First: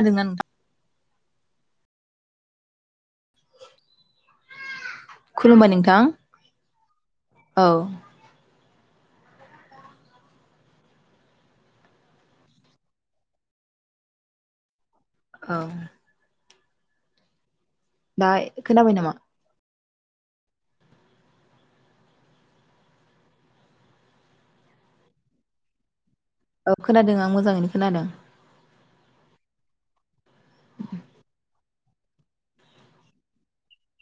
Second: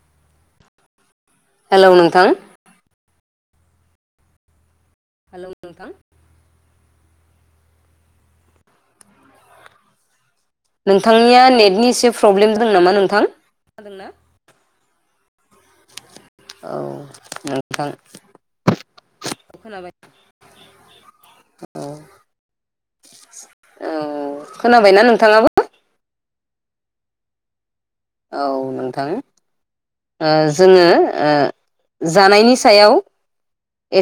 आरोना नोंथां हेलौ नोंथां खुलुमबाय नोंथां औ नोंथांनिया नेटनि एसे प्रब्लेम दं नामा नोंथां खोनादोंना? औ औ नों दाय खोनाबाय नामा? खोनाबाय औ औ खोनाबायना नोंथाङाबो? औ खोनादों आं मोजाङैनो खोनादों औ नों थां ओ जोङो ओ जानायनि सायाव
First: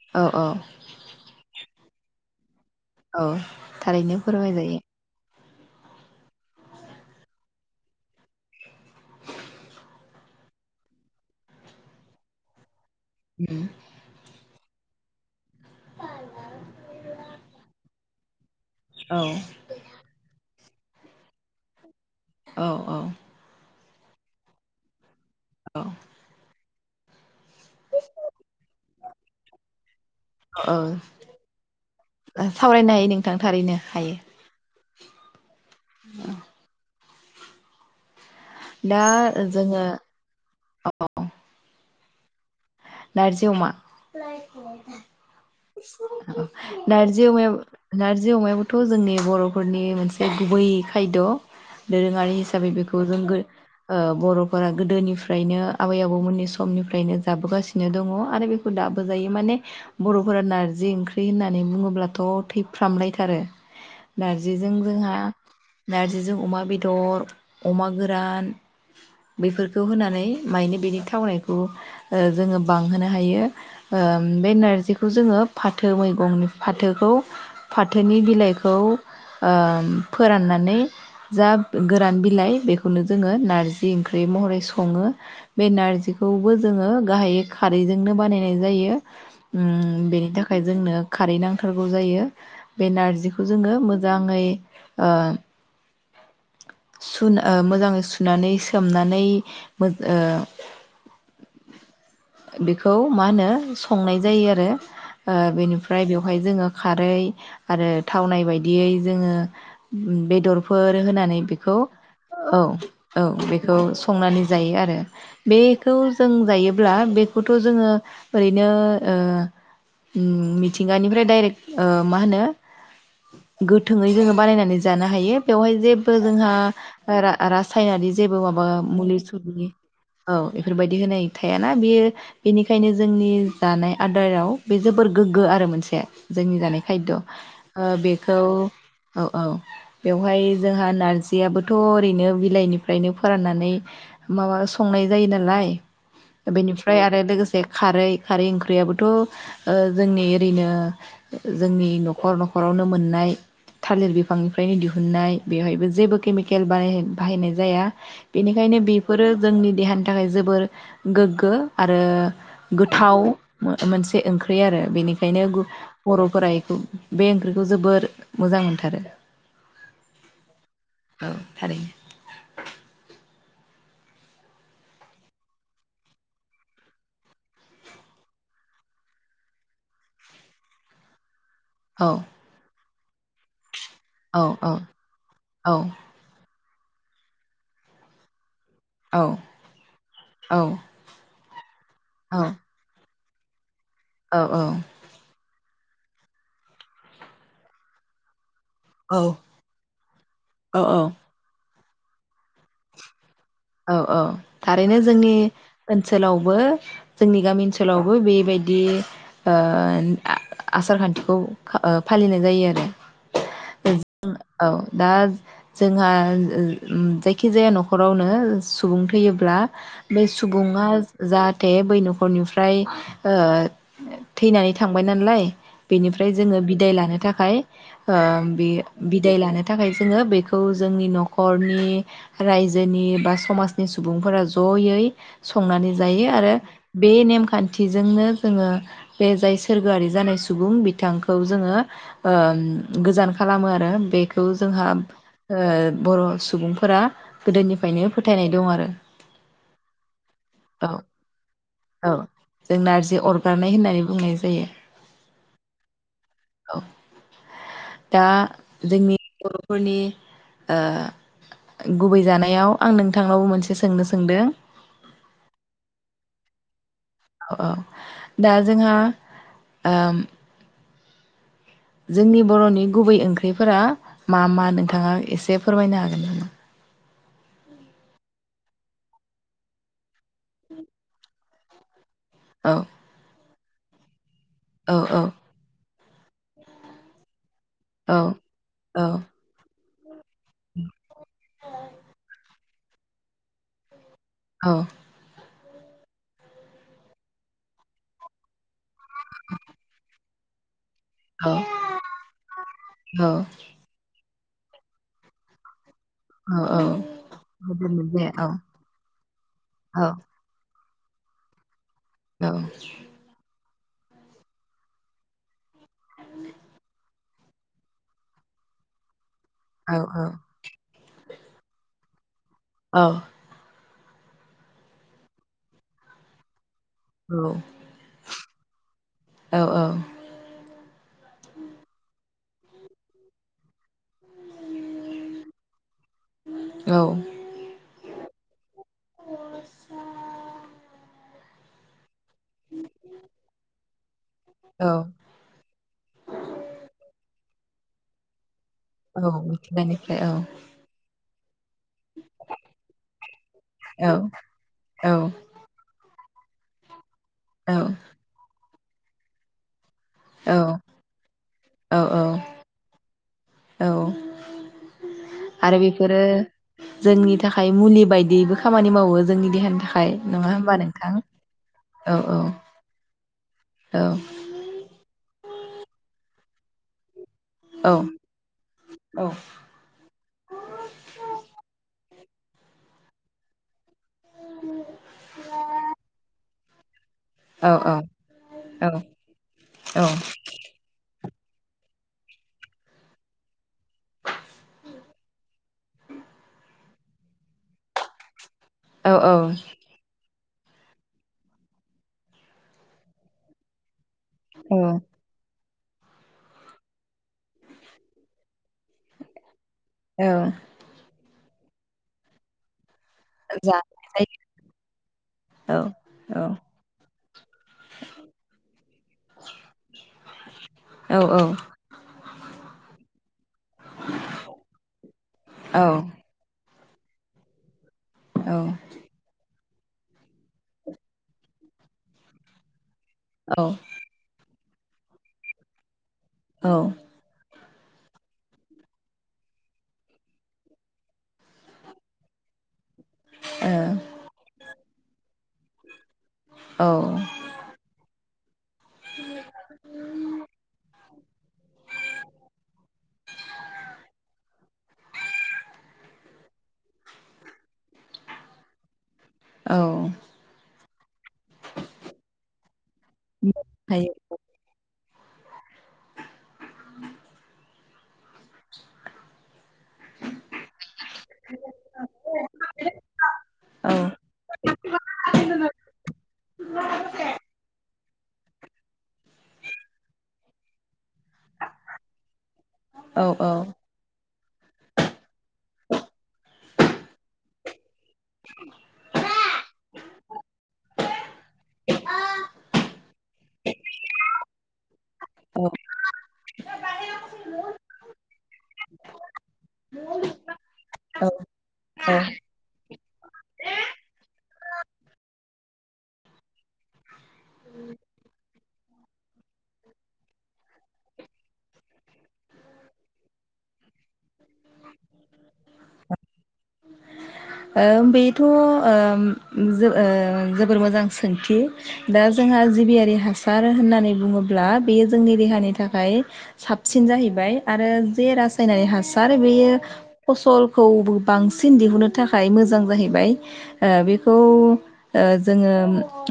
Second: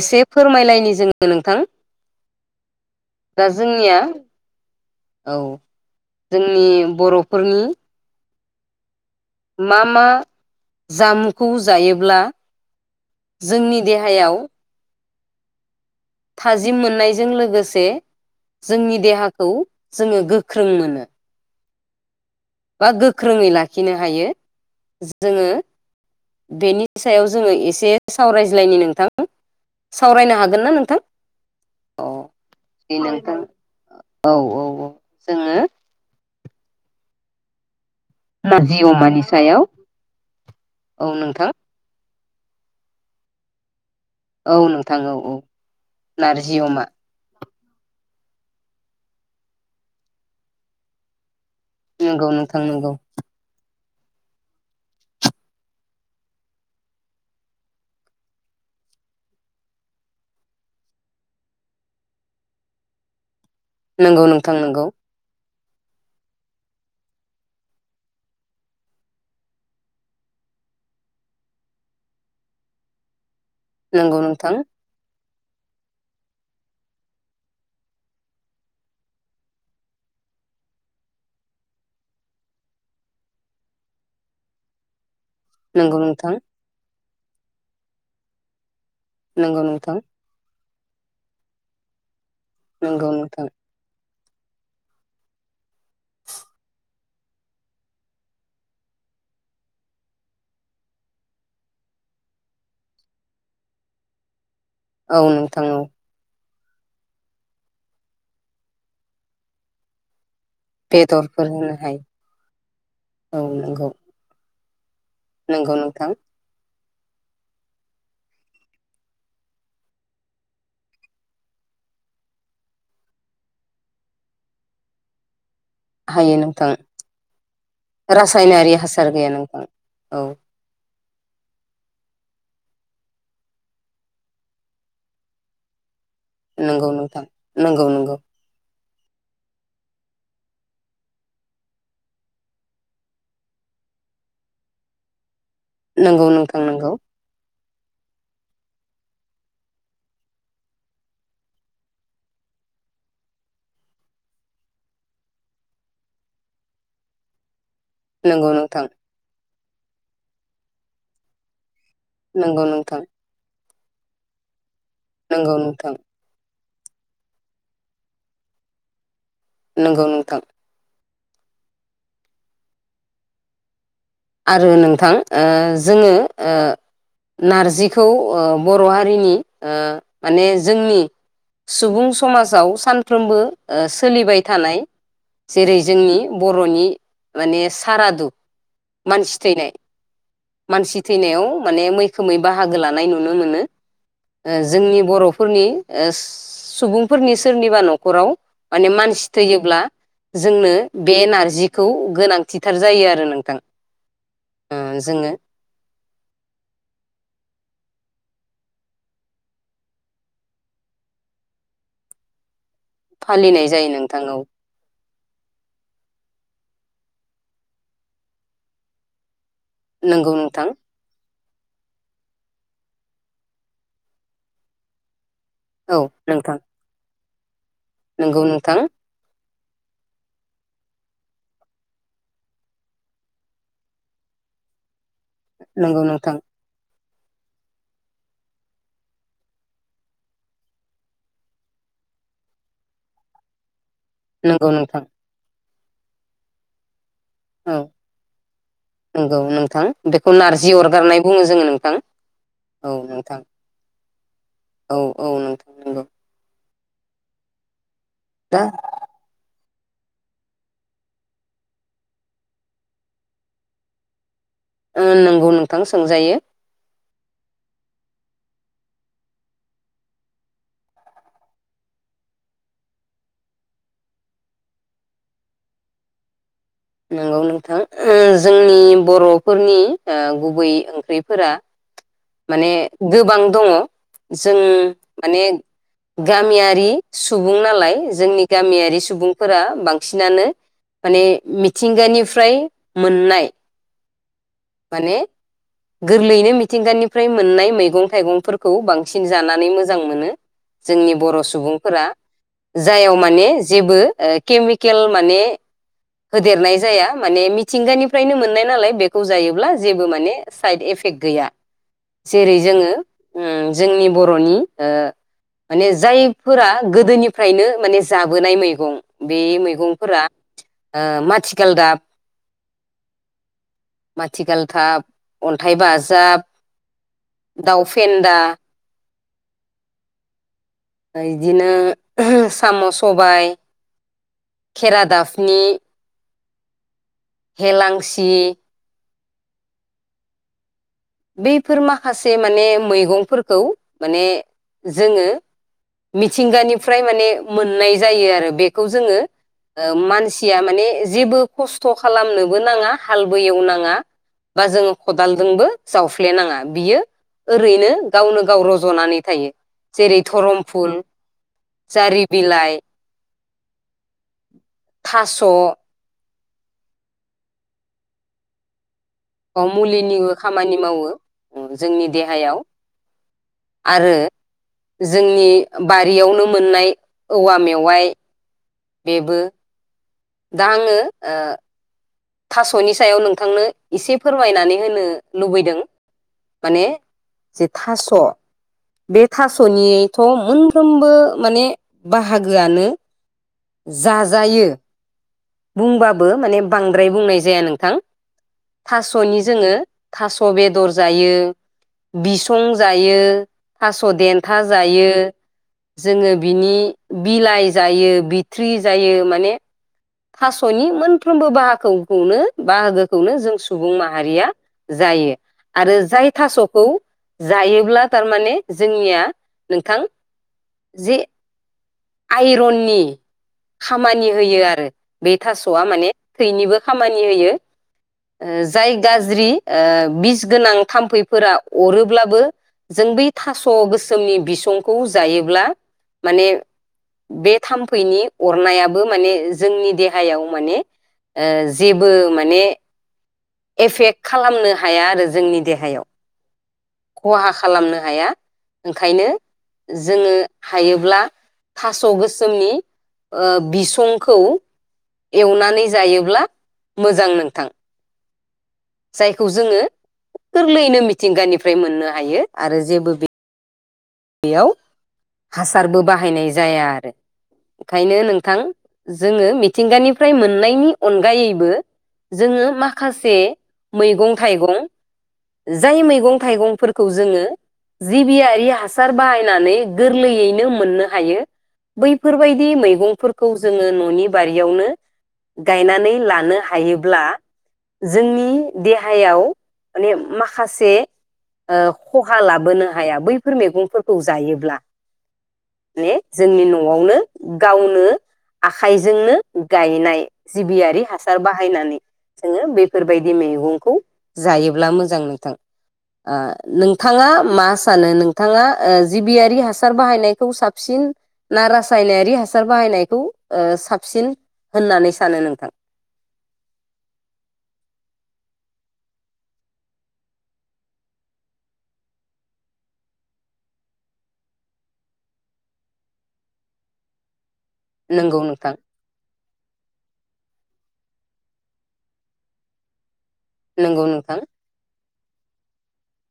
एसे औ औ फोरमायलायनि जोङो नोंथां औ दा जोंनिया थारैनो फोरमाय जायो। औ जोंनि बर'फोरनि मा मा जामुखौ जायोब्ला उम जोंनि देहायाव थाजिम मोननायजों लोगोसे जोंनि औ देहाखौ जोङो गो ख्रों मोनो औ बा औ गोख्रोङै ला खिनो हायो जोङो बेनि सायाव जोङो एसे सावरायज्लायनि नोंथां सावरायनो हागोन ना औ औ नोंथां? अ सावरायनो ओं हायो नोंथां थारैनो हायो औ औ औ जोङो [inaudible] नारजि दा अमानि सायाव जोङो औ औ नोंथां नारजि अमा औ नोंथां औ औौ नारजि अमा नारजि अमायाबो नारजि अमायाबोथ जोंनि बरफोरनि मोनसे गुबै खायद' नंगौ दोरोङारि नोंथां हिसाबै नंगौ बेखौ जों गो ओ बर'फोरा गोदोनिफ्रायनो आबै आबौमोननि समनिफ्रायनो जाबोगासि नो दङ आरो बेखौ दाबो जायो माने बर'फोरा नारजि ओंख्रि होननानै बुङोब्लाथ' थैफ्रामलायथारो। नंगौ नोंथां नारजिजों नंगौ जोंहा नारजिजों अमा बेदर अमा गोरान बेफोरखौ होनानै मानि बिनि थावनायखौ जोङो बांहोनो हायो। ओ नंगौ बे नोंथां नारजिखौ जोङो फाथो मैगंनि फाथोखौ फाथोनि बिलाइखौ ओ फोराननानै जा गोरान बिलाइ बेखौनो जोङो नारजि ओंख्रि महरै सङो बे नंगौ नोंथां नारजिखौबो जोङो, गाहायहो खारैजोंनो बानायनाय जायो, नंगौ नोंथां उम बेनि था ओमफ्राय जोंनो खारै नांथारगौ जायो। बे नंगौ नोंथां नारजिखौ जोङो मो मोजाङै ओ सुनो मोजाङै सुनानै सोमनानै ओ बेखौ मा होनो संनाय जायो आरो औ ओ नोंथां औ बेनिफ्राय बेवहाय जोङो, खारै आरो थावनाय बायदियै जोङो बेदर, होनानै बेदरफोर होनो बेखौ हायो औ औ बेखौ संना जायो आरो नंगौ बेखौ नोंथां जों जायो ब्ला बेखौथ' जोङो ओरैनो ओ मिथिंगानिफ्राय दाइरेक ओ मा होनो गोथोै जोङो बानायनानै जानो हायो बेहाय, जेबो हायो जोंहा नोंथां रा रासायनारि जेबो माबा रासायनारि हासार मुलि गैया नोंथां सनि औ बेफोरबायदि, बिदि होनाय थायाना बेयो बेनिखायनो जोंनि जानाय आदाराव बे जोबोर गोग्गो आरो मोनसे, जोंनि जानाय नंगौ खायद ओ नोंथां नंगौ नंगौ बेखौ औ औ बेवहाय, जोंहा नारजियाबोथ' ओरैनो बिलाइनिफ्रायनो फोराननानै माबा संनाय जायो नालाय, नंगौ नोंथां नंगौ बेनिफ्राय आरो लोगोसे खारै खारै ओंख्रियाबोथ' ओ जोंनि ओरैनो जोंनि न'खर न'खरावनो मोननाय थालिर बिफांनिफ्रायनो दिहुनन्नाय, बेवहायबो जेबो केमिकेल बानाय बाहायनाय जाया, नंगौ बेनिखायनो नोंथां बेफोरो, जोंनि देहानि थाखाय जोबोर गोग्गो, आरो नंगौ नोंथां गोथाव, मोनसे ओंख्रि आरो बेनिखायनो नंगौ गु नोंथां बर' बोराइ बे ओंख्रिखौ जोबोर मोजां मोनथारो नंगौ नोंथां औ थारैनो, आरो नोंथां ओ जोङो ओ नारजिखौ ओ बर'हारिनि माने ओ जोंनि औ सुबुं समाजाव सान फ्रोमबो ओ सोलिबाय औ औ थानाय औ जेरै जोंनि बर बर'नि माने सारादु, औ मानसि थैनाय औ मानसि थैनायाव माने मैखोमै बाहागो लानाय नु नो मोनो। ओ जोंनि बर'फ फोरनि ओ सुबुंफोरनि सोरनिबा नखराव माने औ मानसि थैयोब्ला जोंनो औ औ बे नारजि खौ गोनांथिथार जायो आरो नोंथां औ औ ओ थारैनो जोङो जोंनि ओनसोलावबो जोंनि गामि ओनसो ओनसोलावबो बेबायदि ओ आ-आसार खान्थिखौ फालिनाय जायो आरो फालिनाय जायो नोंथां औ दा जोंहा ओ ओ ओम जायखि जाया नखरावनो सुबुं थैयोब्ला बे नंगौ नोंथां सुबुङा जाहाथे बै नखरनिफ्राय ओ थैनानै थांबाय नालाय। औ बेनिफ्राय नोंथां जोङो बिदाय लानो थाख फाय ओ नंगौ बे नोंथां बिदाय लानो थाखाय जोंङो बेखौ जोंनि नखरनि रायजोनि बा स समाजनि सुबुंफोरा जयै संनानै नंगौ जायो नोंथां आरो बे नेमखान्थिजोंनो जोङो बे जाय सोरगोआरि जानाय सुबुं बिथांखौ जोङो ओ गोजान खालामो आरो बेखौ नंगौ जोंहा नोंथां ओ बर सुबुंफोरा औ गोदोनिफ्रायनो फोथायनाय दं आरो नंगौ नोंथां बेखौ नारजि औ अरगारनाय बुङो जोङो नोंथां औ जों औ नारजि नोंथां अरगारनाय होननानै बुंनाय जायो औ औ नोंथां नंगौ औ दा जोंनि [unintelligible] फोरनि ओ गुबै जानायाव आं नोंथांनावबो मोनसे सोंनो सोंदों ओ नंगौ नोंथां सोंजायो। औ औ दा जोंहा ओम जोंनि बरनि गुबै ओंख्रिफोरा मा मा नोंथाङा इसे फोरमायनो हागोन नामा? नंगौ नोंथां ओ जोंनि बरफोरनि ओ गुबै ओंख्रिफोरा माने औ गोबां दङ। जों औ औ माने गामियारि सु बुं नालाय औ जोंनि गामियारि सुबुंफोरा बां [unintelligible] माने मि निफ्राय मोननाय औ माने गोरलैयैनो मिथिंगानिफ्राय मोननाय मैगं थाइगंफोरखौ बां सिन जानानै मोजां मोनो। जोंनि बर' औ सुबुंफोरा जायाव माने जेबो ओ केमिकेल माने होदेरनाय जाया माने औ मिथिंगानिफ्रायनो औ मोननाय नालाय बेखौ जायोब्ला औ जेबो माने साइद एफेट गैया। औ जेरै जोङो ओं जोंनि बर'नि ओ माने जायफोरा गोदोनि फ्रायनो माने जाबोनाय मैगं। बे औ मैगंफोरा ओ माथिगालदाब औ माथिगालथाब, अन्थाइ बाजाब दाउफेन्दा औ औ ओ इदिनो साम' सबाय खेरादाफनि हेलांसि [unintelligible] बेफोर मा माखासे माने मैगंफोरखौ माने औ जोङो मिथिंगानिफ्राय माने मोननाय जायो आरो बे बेखौ जोङो औ ओ मिथिंगानिफ्राय औ मानसिया माने जेबो खस्थ खालामनोबो नाङा हालबो एवनाङा औ बा जोङो औ खदालजोंबो उफ्लेनाङा बियो औ ओरैनो गावनो गाव रज जनानै थायो। जेरै औ धरमफुल, औ जारि बिलाइ [inaudible] औ आरो बेफोरो जोंनि थाखाय मुलि बायदियैबो खामानि मावो । मुलिनिबो खामानि मावो जोंनि औ औ देहायाव औ आरो जोंनि बारियावनो मोननाय औवा औ मेवाइ। औ बेबो। दा आङो ओ थासनि सायाव नोंथांनो एसे फोरमायनानै होनो लुबैदों माने जे औ थास‌ बे थासनिथ मोनफ्रोमबो माने बाहागोआनो जा जायो। बुंबाबो माने बांद्राय बुंनाय जाया नोंथां। औ थासनि जोङो थास [unintelligible] बेदर जायो बिसं जायो थास देन्था औ जायो। जोङो बिनि बिलाइ जायो बिथ्रि जायो माने औ थासनि मोनफ्रोमबो बाहा खौ-खौनो बाहागो खौनो जों सुबुं जानाय माहारिया जायो जायो आरो जाय औ थासखौ जायोब्ला थारमाने जोंनिया नोंथां औ जे औ आइरननि। खामानि होयो आरो बे थासआ माने थैनिबो। खामानि होयो। ओ जाय गाज्रि। ओ बिस गोनां थाम्फैफोरा अरोब्लाबो जों बै औ थास गोसोमनि बिसं खौ जायोब्ला माने बे थाम्फैनि अरनायाबो माने जोंनि देहायाव माने ओ जेबो माने एफेक्ट खालामनो हाया आरो जोंनि देहायाव। खहा खालामनो हाया। ओंखायनो जोङो हायोब्ला थास गोसोमनि ओ बिसंखौ एवनानै जायोब्ला मोजां नोंथां। जायखौ जोङो औ गोरलैयैनो मि मिथिंगानिफ्राय मोननो हायो आरो जेबो हाङो। बेयाव हासारबो बाहायनाय जाया आरो। ओंखायनो नोंथां जोङो मिथिंगानिफ्राय मोननायनि अनगायैबो जोङो माखासे औ मैगं थाइगं जाय मैगं थाइगंफोरखौ जोङो जिबियारिया हास सार बाहायनानै गोरलैयैनो मोननो हायो बैफोरबायदि औ मैगंफोरखौ जोङो ननि बारियावनो गायनानै लानो हायोब्ला जोंनि देहायाव माने माखासे ओ खहा लाबोनो हाया बैफोर मैगं खौ जायोब्ला औ माने जोंनि नआवनो गावनो आखाइजोंनो गायनाय जिबियारि औ हासार बाहायनानै औ जो‌ङो बेफोरबायदि मैगंखौ जायोब्ला मोजां नोंथां ओ नोंथाङा मा सानो नोंथाङा ओ जिबियारि हासार बाहायनायखौ साबसिन ना रासायनारि हासार बाहायनायखौ ओ साबसिन होननानै सानो नोंथां। ओ बैथ ओम जो ओ जोबोर मोजां सोंथि दा जोंहा जिबियारि हासार होननानै बुङोब्ला बेयो जोंनि देहानि थाखाय साबसिन जाहैबाय। आरो जे नंगौ नोंथां रासायनारि हासार बेयो फसलखौबो बांसिन दिहुनो थाखाय मोजां जाहैबाय। ओ नंगौ बेखौ नोंथां ओ जोङो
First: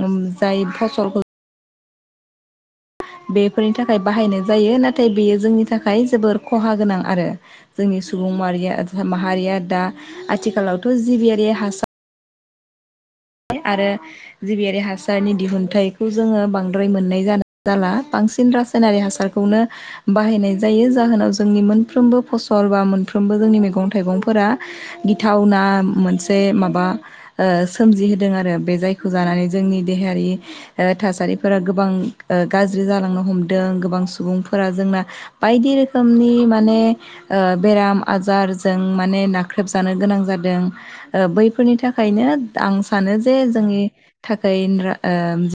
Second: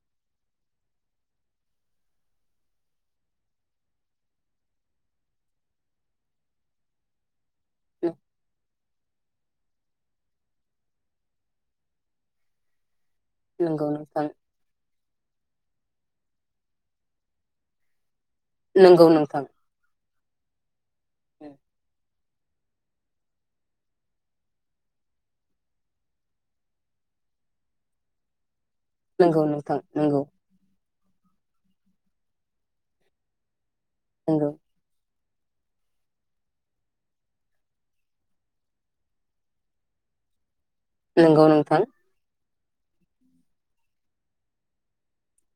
ओम जाय फसलफोर बेफोरनि थाखाय बाहायनाय जायो नाथाय बेयो जोंनि थाखाय जोबोर खहा गोनां आरो। जोंनि सुबुं माहारिया माहारिया दा आथिखालावथ जिबियारि हासार आरो नंगौ नोंथां जिबियारि हास सारनि दिहुनथाइखौ जोङो बांद्राय मोननाय जा-जाला। बांसिन रासायनारि नंगौ नोंथां हासारखौनो बाहायनाय जायो जाहोनाव जोंनि मोनफ्रोमबो फसल बा मोनफ्रोमबो जोंनि मैगं थाइगंफोरा गिथावना मोनसे माबा ओ सोमजिहो दों आरो। बे जायखौ नंगौ जानानै नोंथां जोंनि नंगौ देहायारि ओ थासारिफोरा गोबां ओ गाज्रि जालांनो हमदों गो गोबां नंगौ सुबुंफोरा जोंना बायदि रोखोमनि माने ओ बेराम आजारजों माने नाख्रेबजानो गोनां जादों। ओ नंगौ बैफोरनि नोंथां थाखायनो दा आं सानो जे जोंनि थाखाय रा ओ